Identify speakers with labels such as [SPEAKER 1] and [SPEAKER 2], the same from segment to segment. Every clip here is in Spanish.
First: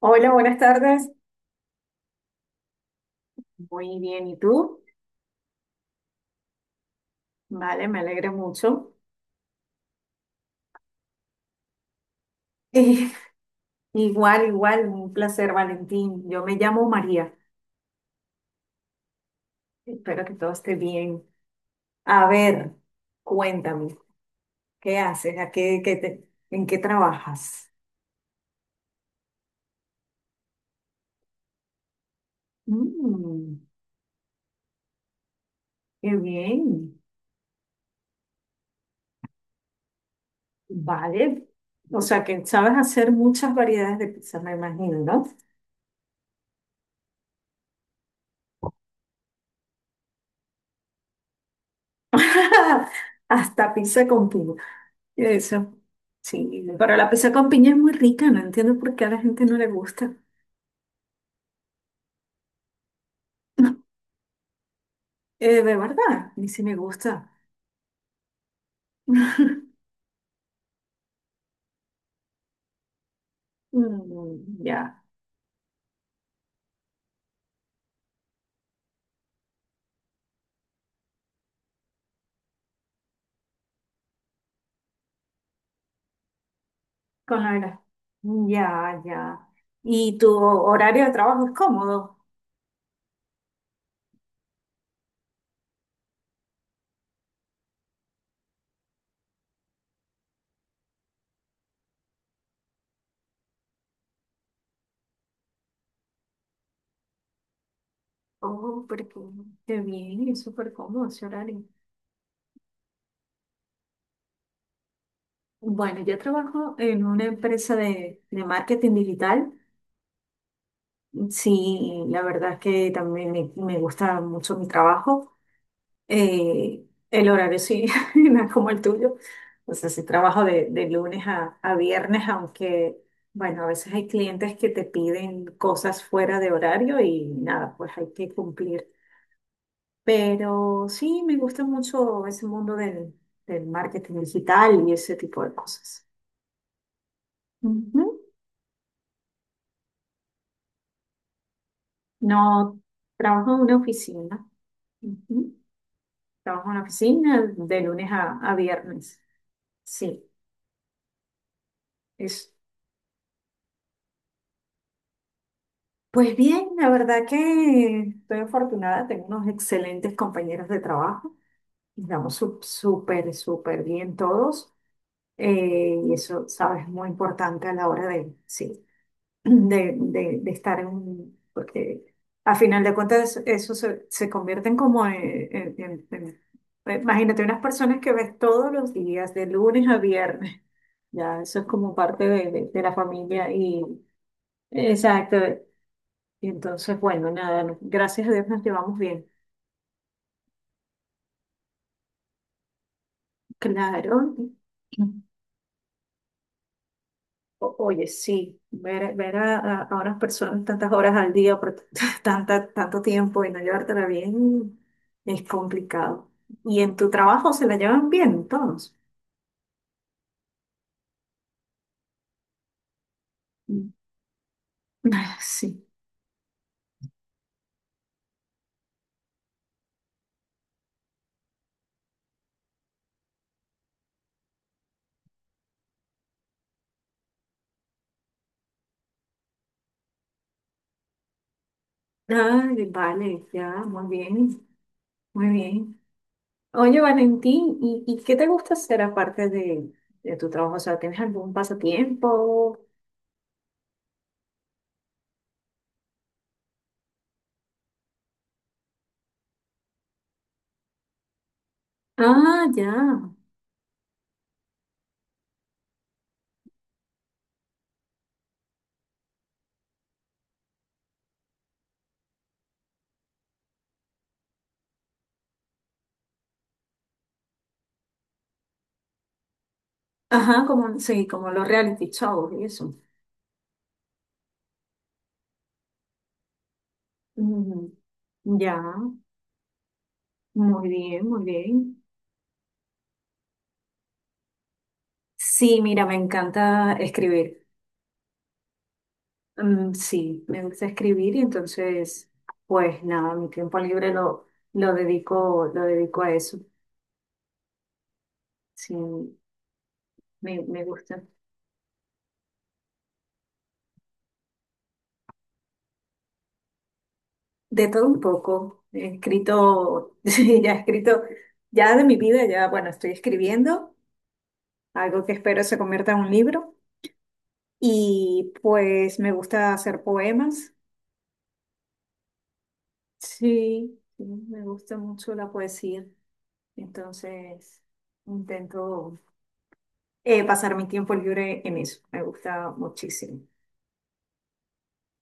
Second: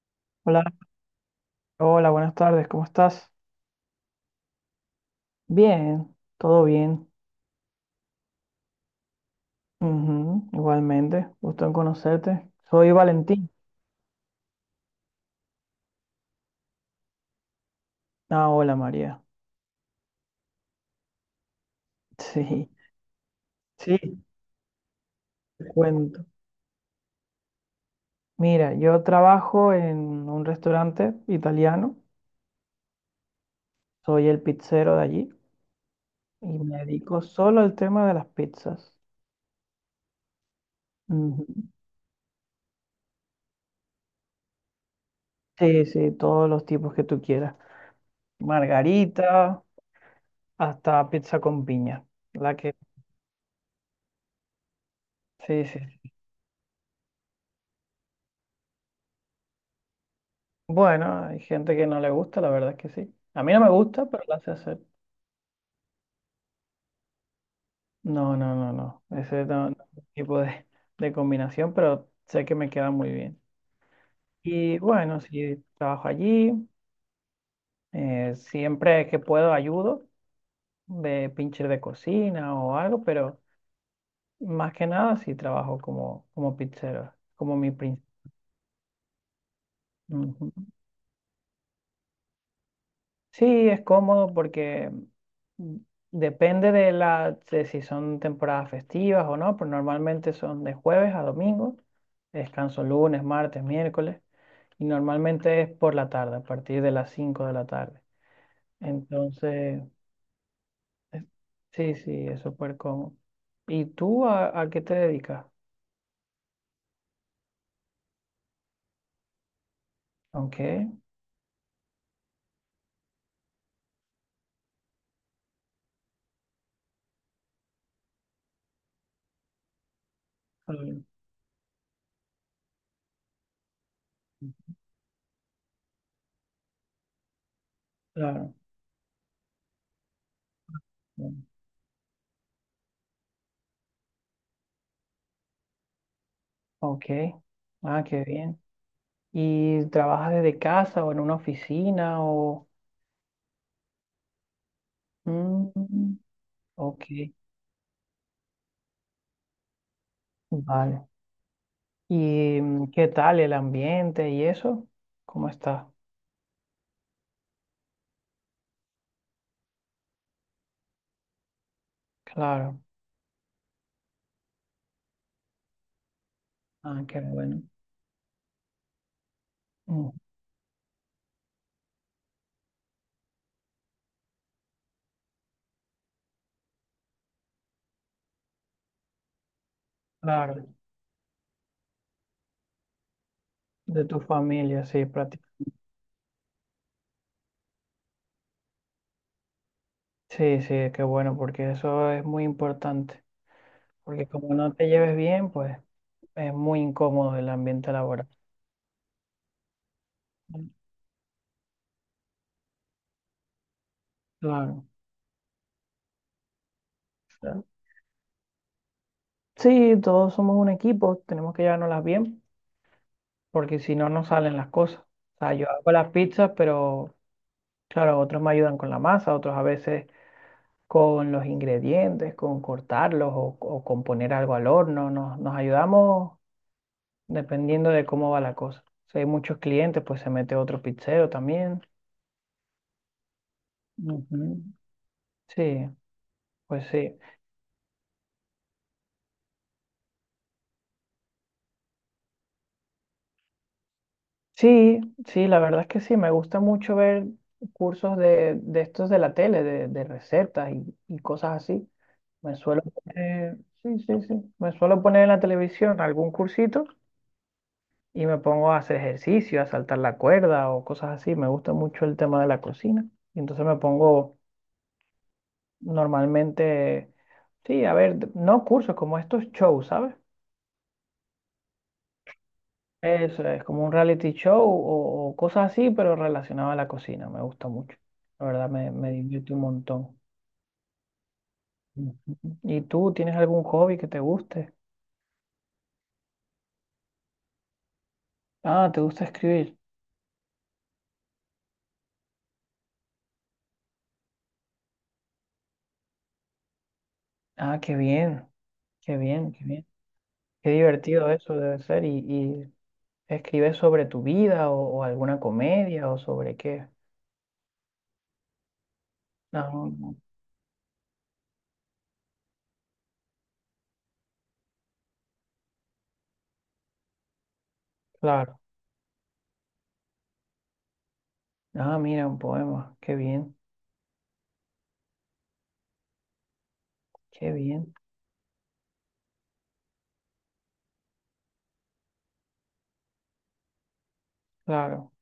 [SPEAKER 1] Hola, buenas
[SPEAKER 2] Hola,
[SPEAKER 1] tardes.
[SPEAKER 2] hola, buenas tardes, ¿cómo estás?
[SPEAKER 1] Muy bien, ¿y tú?
[SPEAKER 2] Bien, todo bien.
[SPEAKER 1] Vale, me alegra mucho.
[SPEAKER 2] Ujú, igualmente, gusto en conocerte. Soy
[SPEAKER 1] Eh,
[SPEAKER 2] Valentín.
[SPEAKER 1] igual, igual, un placer, Valentín. Yo me llamo María.
[SPEAKER 2] Ah, hola María.
[SPEAKER 1] Espero que todo esté bien. A
[SPEAKER 2] Sí,
[SPEAKER 1] ver, cuéntame,
[SPEAKER 2] sí,
[SPEAKER 1] ¿qué haces? ¿A
[SPEAKER 2] te
[SPEAKER 1] qué,
[SPEAKER 2] cuento.
[SPEAKER 1] en qué trabajas?
[SPEAKER 2] Mira, yo trabajo en un restaurante italiano,
[SPEAKER 1] Mm,
[SPEAKER 2] soy el pizzero de allí
[SPEAKER 1] qué
[SPEAKER 2] y me
[SPEAKER 1] bien.
[SPEAKER 2] dedico solo al tema de las pizzas.
[SPEAKER 1] Vale.
[SPEAKER 2] Ujú.
[SPEAKER 1] O sea, que sabes hacer muchas variedades de pizza, me imagino, ¿no?
[SPEAKER 2] Sí, sí, todos los tipos que tú quieras. Margarita, hasta pizza con piña. La que,
[SPEAKER 1] Hasta pizza con piña.
[SPEAKER 2] sí,
[SPEAKER 1] Eso,
[SPEAKER 2] sí,
[SPEAKER 1] sí, pero la pizza con piña es muy rica, no entiendo por qué a la gente no le gusta.
[SPEAKER 2] bueno, hay gente que no le gusta, la verdad es que sí. A mí no me gusta, pero la sé hacer.
[SPEAKER 1] De verdad, ni si me gusta.
[SPEAKER 2] No, no, no, no. Ese no, no es mi tipo de combinación, pero sé que me queda muy bien.
[SPEAKER 1] Mm,
[SPEAKER 2] Y
[SPEAKER 1] ya,
[SPEAKER 2] bueno, sí, trabajo allí. Siempre que puedo ayudo de pincher de cocina o algo, pero más que nada sí trabajo como, como pizzero,
[SPEAKER 1] con la
[SPEAKER 2] como mi
[SPEAKER 1] verdad.
[SPEAKER 2] principal.
[SPEAKER 1] Ya, ya. ¿Y tu horario de trabajo es cómodo?
[SPEAKER 2] Sí, es cómodo porque mm, depende de la de si son temporadas festivas o no, pero normalmente son de jueves a domingo, descanso lunes, martes, miércoles, y normalmente es por la tarde, a partir de las 5 de la tarde.
[SPEAKER 1] Oh, pero qué
[SPEAKER 2] Entonces,
[SPEAKER 1] bien, es súper cómodo
[SPEAKER 2] es-
[SPEAKER 1] ese horario.
[SPEAKER 2] sí, sí, es súper cómodo. ¿Y tú a qué te dedicas?
[SPEAKER 1] Bueno, yo trabajo en una empresa de marketing digital.
[SPEAKER 2] Ok.
[SPEAKER 1] Sí, la verdad es que también me gusta mucho mi trabajo. Eh, el horario sí, no es como el tuyo. O sea, sí trabajo de
[SPEAKER 2] Mm,
[SPEAKER 1] lunes a viernes, aunque, bueno, a veces hay clientes que te piden cosas fuera de horario y nada, pues hay que
[SPEAKER 2] claro.
[SPEAKER 1] cumplir. Pero sí,
[SPEAKER 2] Mm,
[SPEAKER 1] me gusta mucho ese mundo del marketing digital y ese tipo de cosas.
[SPEAKER 2] ok, ah,
[SPEAKER 1] Ujú.
[SPEAKER 2] qué bien. ¿Y trabajas desde casa o en una oficina o...?
[SPEAKER 1] No, trabajo en una oficina. Ujú.
[SPEAKER 2] Mm,
[SPEAKER 1] Trabajo en una
[SPEAKER 2] ok,
[SPEAKER 1] oficina de lunes a viernes. Sí,
[SPEAKER 2] vale.
[SPEAKER 1] es.
[SPEAKER 2] ¿Y qué tal el ambiente y eso? ¿Cómo está?
[SPEAKER 1] Pues bien, la verdad que estoy afortunada, tengo unos excelentes compañeros de trabajo, estamos sup-
[SPEAKER 2] Claro.
[SPEAKER 1] súper, súper bien todos, y eso, sabes, es
[SPEAKER 2] Ah,
[SPEAKER 1] muy
[SPEAKER 2] qué bueno.
[SPEAKER 1] importante a la hora de, sí, de,
[SPEAKER 2] Mm,
[SPEAKER 1] de- de estar en un, porque a final de cuentas eso se convierten como en, en- en- en- imagínate unas personas que ves todos los días, de lunes a viernes,
[SPEAKER 2] claro,
[SPEAKER 1] ya eso es como parte de de la familia y...
[SPEAKER 2] de tu familia, sí,
[SPEAKER 1] Exacto.
[SPEAKER 2] prácticamente.
[SPEAKER 1] Y entonces, bueno, nada, gracias a Dios nos llevamos bien.
[SPEAKER 2] Sí, sí, qué bueno, porque eso es muy importante. Porque
[SPEAKER 1] Claro.
[SPEAKER 2] como no te lleves bien, pues es muy incómodo el ambiente
[SPEAKER 1] Oye,
[SPEAKER 2] laboral.
[SPEAKER 1] sí, ver a unas personas
[SPEAKER 2] Mm,
[SPEAKER 1] tantas horas al día por tanto tiempo y no llevártela bien
[SPEAKER 2] claro.
[SPEAKER 1] es complicado. Y en tu trabajo
[SPEAKER 2] Claro.
[SPEAKER 1] se la llevan bien todos.
[SPEAKER 2] Sí, todos somos un equipo, tenemos que llevárnoslas bien, porque si no, no salen las cosas.
[SPEAKER 1] Mm. Ah,
[SPEAKER 2] O sea, yo
[SPEAKER 1] sí.
[SPEAKER 2] hago las pizzas, pero claro, otros me ayudan con la masa, otros a veces con los ingredientes, con cortarlos o con poner algo al horno. Nos ayudamos dependiendo de cómo va la cosa. Si hay muchos clientes, pues se mete otro pizzero también.
[SPEAKER 1] Ay, vale, ya, muy
[SPEAKER 2] Ujú.
[SPEAKER 1] bien, muy
[SPEAKER 2] Sí,
[SPEAKER 1] bien.
[SPEAKER 2] pues
[SPEAKER 1] Oye,
[SPEAKER 2] sí.
[SPEAKER 1] Valentín, ¿ y qué te gusta hacer aparte de tu trabajo? O sea, ¿tienes algún pasatiempo?
[SPEAKER 2] Sí, sí, la verdad es que sí, me gusta mucho ver cursos de estos de la tele, de recetas y cosas así. Me
[SPEAKER 1] Ah,
[SPEAKER 2] suelo
[SPEAKER 1] ya.
[SPEAKER 2] poner, sí, sí, sí, me suelo poner en la televisión algún cursito. Y me pongo a hacer ejercicio, a saltar la cuerda o cosas así. Me gusta mucho el tema de la cocina. Y entonces me pongo normalmente, sí, a ver, no cursos, como estos shows, ¿sabes?
[SPEAKER 1] Ajá, como, sí, como los reality shows y eso.
[SPEAKER 2] Eso es como un reality show o cosas así, pero relacionado a la cocina. Me gusta
[SPEAKER 1] Ujú.
[SPEAKER 2] mucho. La verdad
[SPEAKER 1] Ya,
[SPEAKER 2] me divierte un montón.
[SPEAKER 1] muy bien, muy bien.
[SPEAKER 2] Ujú. ¿Y tú tienes algún hobby que te guste?
[SPEAKER 1] Sí, mira, me encanta escribir.
[SPEAKER 2] Ah, ¿te gusta escribir?
[SPEAKER 1] Mm, sí, me gusta escribir y entonces, pues nada, mi tiempo libre lo dedico a eso.
[SPEAKER 2] Ah, qué bien,
[SPEAKER 1] Sí,
[SPEAKER 2] qué bien, qué bien. Qué
[SPEAKER 1] me gusta.
[SPEAKER 2] divertido eso debe ser. Y, ¿escribes sobre tu vida o alguna comedia o sobre qué?
[SPEAKER 1] De todo un poco. He
[SPEAKER 2] Ah no,
[SPEAKER 1] escrito, sí, ya he escrito, ya de mi vida, ya, bueno, estoy escribiendo algo que espero se convierta en un libro. Y
[SPEAKER 2] claro.
[SPEAKER 1] pues me gusta hacer poemas.
[SPEAKER 2] Ah, mira, un poema.
[SPEAKER 1] Sí, sí, me gusta mucho la poesía.
[SPEAKER 2] Qué
[SPEAKER 1] Entonces,
[SPEAKER 2] bien,
[SPEAKER 1] intento pasar mi tiempo libre en eso. Me gusta muchísimo.
[SPEAKER 2] claro,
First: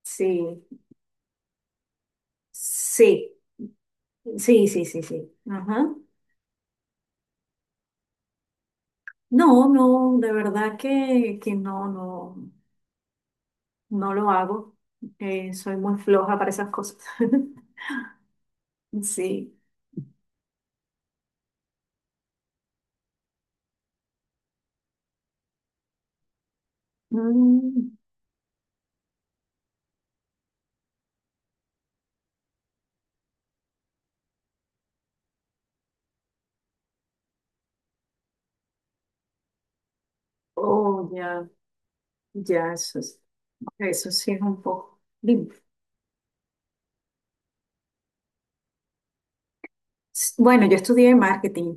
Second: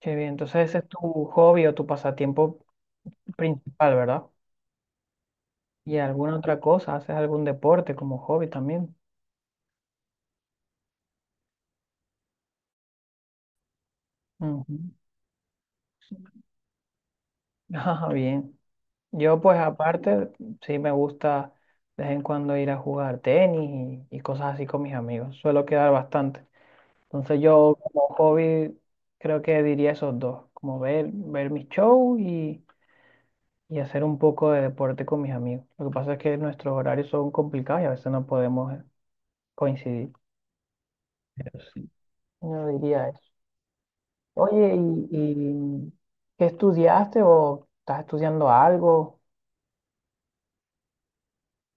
[SPEAKER 2] qué bien.
[SPEAKER 1] Sí,
[SPEAKER 2] Entonces ese es tu hobby o tu pasatiempo
[SPEAKER 1] sí,
[SPEAKER 2] principal, ¿verdad?
[SPEAKER 1] sí, sí, sí, sí. Ajá.
[SPEAKER 2] ¿Y alguna otra cosa? ¿Haces algún deporte como hobby también?
[SPEAKER 1] No, no, de verdad que no, no, no lo hago.
[SPEAKER 2] Ujú.
[SPEAKER 1] Soy muy floja para esas cosas.
[SPEAKER 2] Ah, bien. Yo
[SPEAKER 1] Sí.
[SPEAKER 2] pues aparte, sí me gusta de vez en cuando ir a jugar tenis y cosas así con mis amigos. Suelo quedar bastante. Entonces yo
[SPEAKER 1] Mm,
[SPEAKER 2] como hobby creo que diría esos dos, como ver, ver mis shows y hacer un poco de deporte con mis amigos. Lo que pasa es que nuestros horarios son complicados y a veces no podemos coincidir.
[SPEAKER 1] oh, ya,
[SPEAKER 2] Pero sí, yo
[SPEAKER 1] ya,
[SPEAKER 2] diría eso.
[SPEAKER 1] eso sí es un
[SPEAKER 2] Oye,
[SPEAKER 1] poco. Dime.
[SPEAKER 2] y qué estudiaste o estás estudiando algo?
[SPEAKER 1] Bueno, yo estudié marketing.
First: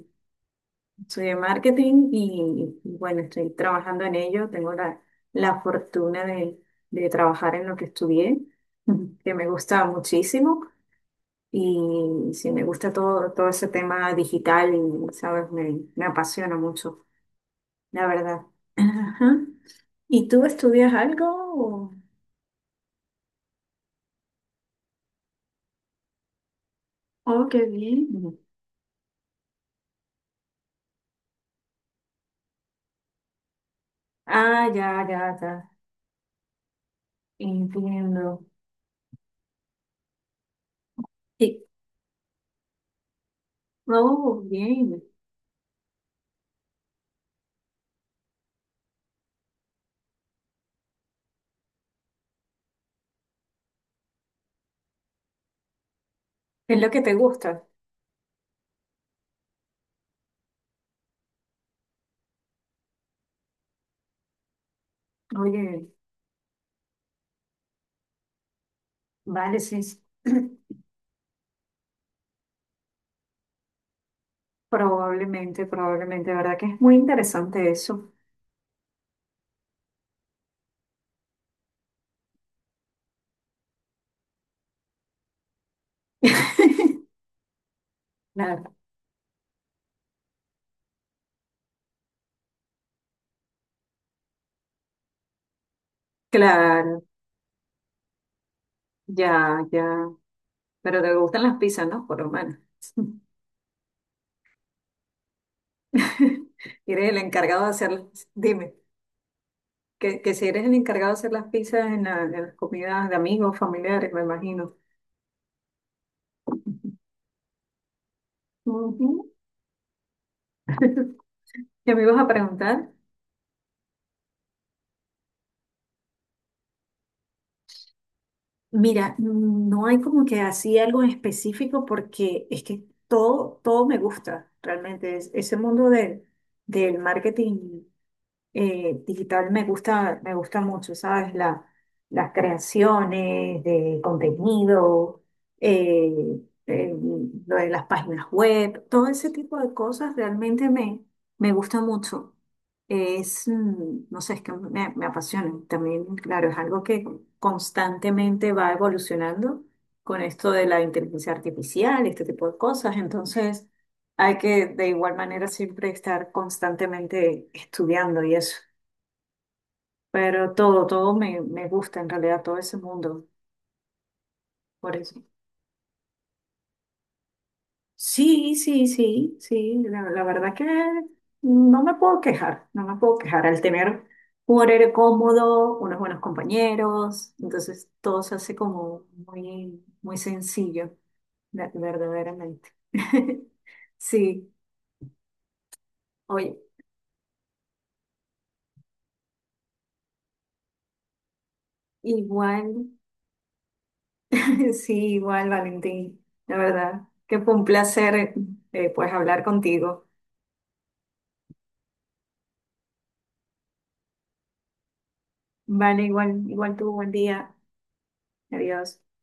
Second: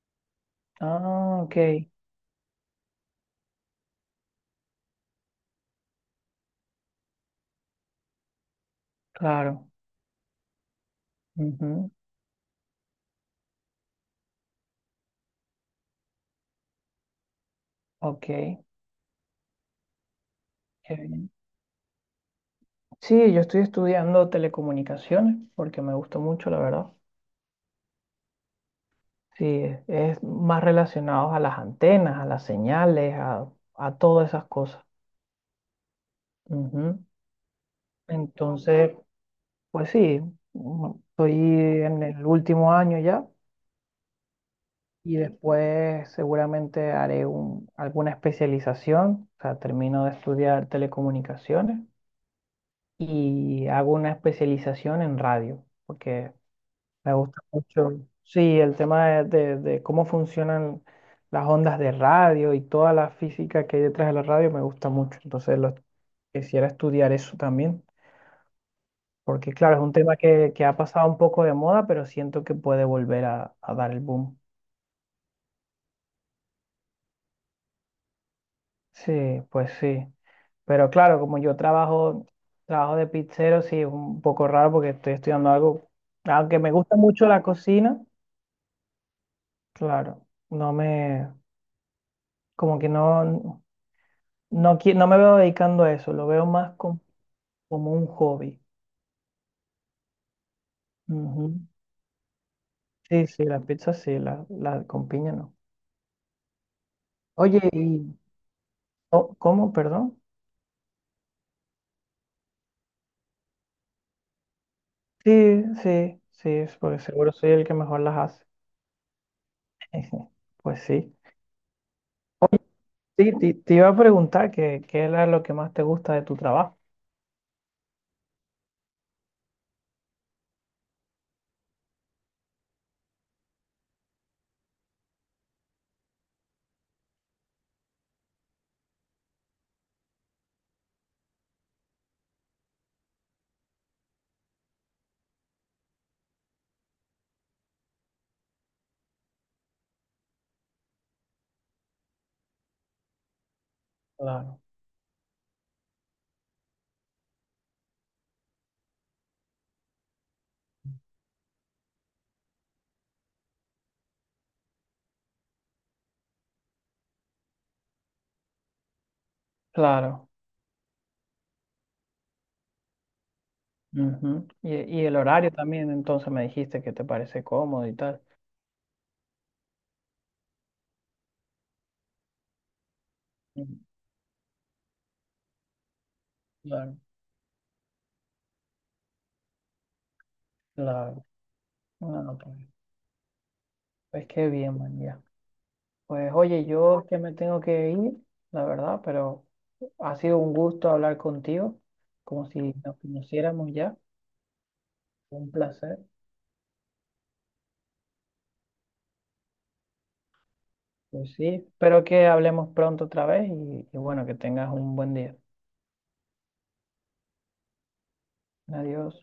[SPEAKER 1] Estudié
[SPEAKER 2] Ah, ok,
[SPEAKER 1] marketing y bueno, estoy trabajando en ello. Tengo la fortuna de trabajar en lo que estudié, que me
[SPEAKER 2] claro.
[SPEAKER 1] gusta muchísimo.
[SPEAKER 2] Ujú,
[SPEAKER 1] Y sí, me gusta todo, todo ese tema digital y, ¿sabes? Me apasiona mucho, la
[SPEAKER 2] ok, qué
[SPEAKER 1] verdad. Ajá. ¿Y tú estudias algo?
[SPEAKER 2] bien.
[SPEAKER 1] O-
[SPEAKER 2] Sí, yo estoy estudiando telecomunicaciones porque me gusta mucho, la verdad.
[SPEAKER 1] Oh, qué bien.
[SPEAKER 2] Sí, es más relacionados a las antenas, a las señales, a todas esas
[SPEAKER 1] Ah,
[SPEAKER 2] cosas.
[SPEAKER 1] ya, ya, ya.
[SPEAKER 2] Ujú.
[SPEAKER 1] Entiendo.
[SPEAKER 2] Entonces, pues sí, estoy
[SPEAKER 1] Y,
[SPEAKER 2] en el último año ya
[SPEAKER 1] oh, bien.
[SPEAKER 2] y después seguramente haré alguna especialización, o sea, termino de estudiar telecomunicaciones y hago una especialización en radio, porque
[SPEAKER 1] Es lo que
[SPEAKER 2] me
[SPEAKER 1] te
[SPEAKER 2] gusta
[SPEAKER 1] gusta.
[SPEAKER 2] mucho, sí, el tema de, de cómo funcionan las ondas de radio y toda la física que hay detrás de la radio me gusta mucho. Entonces, lo,
[SPEAKER 1] Oye,
[SPEAKER 2] quisiera estudiar eso también, porque
[SPEAKER 1] vale,
[SPEAKER 2] claro,
[SPEAKER 1] sí.
[SPEAKER 2] es un tema que ha pasado un poco de moda, pero siento que puede volver a dar el boom.
[SPEAKER 1] Probablemente, probablemente, ¿verdad? Que es muy interesante eso.
[SPEAKER 2] Sí, pues sí. Pero claro, como yo trabajo, trabajo de pizzero, sí, es un poco raro porque estoy estudiando algo, aunque me gusta mucho la cocina,
[SPEAKER 1] Claro,
[SPEAKER 2] claro, no me, como que no. No, no me veo dedicando a eso, lo veo más
[SPEAKER 1] claro,
[SPEAKER 2] como un hobby.
[SPEAKER 1] ya, ya. Pero te gustan
[SPEAKER 2] Ujú.
[SPEAKER 1] las pizzas, ¿no? Por lo menos.
[SPEAKER 2] Sí, sí, las pizzas sí, las la con piña no.
[SPEAKER 1] Eres el
[SPEAKER 2] Oye,
[SPEAKER 1] encargado de hacerlas.
[SPEAKER 2] y
[SPEAKER 1] Dime,
[SPEAKER 2] oh, ¿cómo? Perdón.
[SPEAKER 1] que si eres el encargado de hacer las pizzas en, en las comidas de amigos, familiares, me imagino.
[SPEAKER 2] Sí, sí, sí, es porque seguro soy el que mejor las hace.
[SPEAKER 1] Ujú.
[SPEAKER 2] Pues sí.
[SPEAKER 1] ¿Qué me ibas a preguntar?
[SPEAKER 2] Sí, te iba a preguntar qué era lo que más te gusta de tu trabajo.
[SPEAKER 1] Mira, no hay como que así algo en específico porque es que todo, todo me gusta realmente. Ese mundo de, del marketing digital me gusta mucho, ¿sabes? La, las creaciones de contenido, eh, eh, lo de las páginas web, todo ese tipo de cosas realmente me gusta mucho. Es, mm, no sé, es que
[SPEAKER 2] Claro,
[SPEAKER 1] me apasiona. También, claro, es algo que constantemente va evolucionando con esto de la inteligencia artificial, este tipo de cosas. Entonces, hay que de igual manera siempre estar constantemente estudiando y eso.
[SPEAKER 2] claro.
[SPEAKER 1] Pero todo, todo me gusta en realidad, todo ese mundo,
[SPEAKER 2] Ujú.
[SPEAKER 1] por
[SPEAKER 2] Y el
[SPEAKER 1] eso.
[SPEAKER 2] horario también, entonces me dijiste que te parece cómodo y tal.
[SPEAKER 1] Sí, sí, sí, sí, la verdad que no me puedo quejar, no me puedo quejar al
[SPEAKER 2] Ujú.
[SPEAKER 1] tener un horario cómodo, unos buenos
[SPEAKER 2] Claro,
[SPEAKER 1] compañeros, entonces todo se hace como muy, muy sencillo,
[SPEAKER 2] claro. No, no, pues,
[SPEAKER 1] verdaderamente.
[SPEAKER 2] pues qué
[SPEAKER 1] Sí,
[SPEAKER 2] bien, man, ya. Pues
[SPEAKER 1] oye,
[SPEAKER 2] oye, yo es que me tengo que ir, la verdad, pero ha sido un gusto hablar contigo, como si
[SPEAKER 1] igual,
[SPEAKER 2] nos conociéramos ya,
[SPEAKER 1] sí, igual,
[SPEAKER 2] un placer.
[SPEAKER 1] Valentín, la verdad que fue un placer, pues, hablar contigo.
[SPEAKER 2] Pues sí, espero que hablemos pronto otra vez y bueno, que tengas un buen día.
[SPEAKER 1] Vale, igual, igual tú, buen día. Adiós.
[SPEAKER 2] Adiós.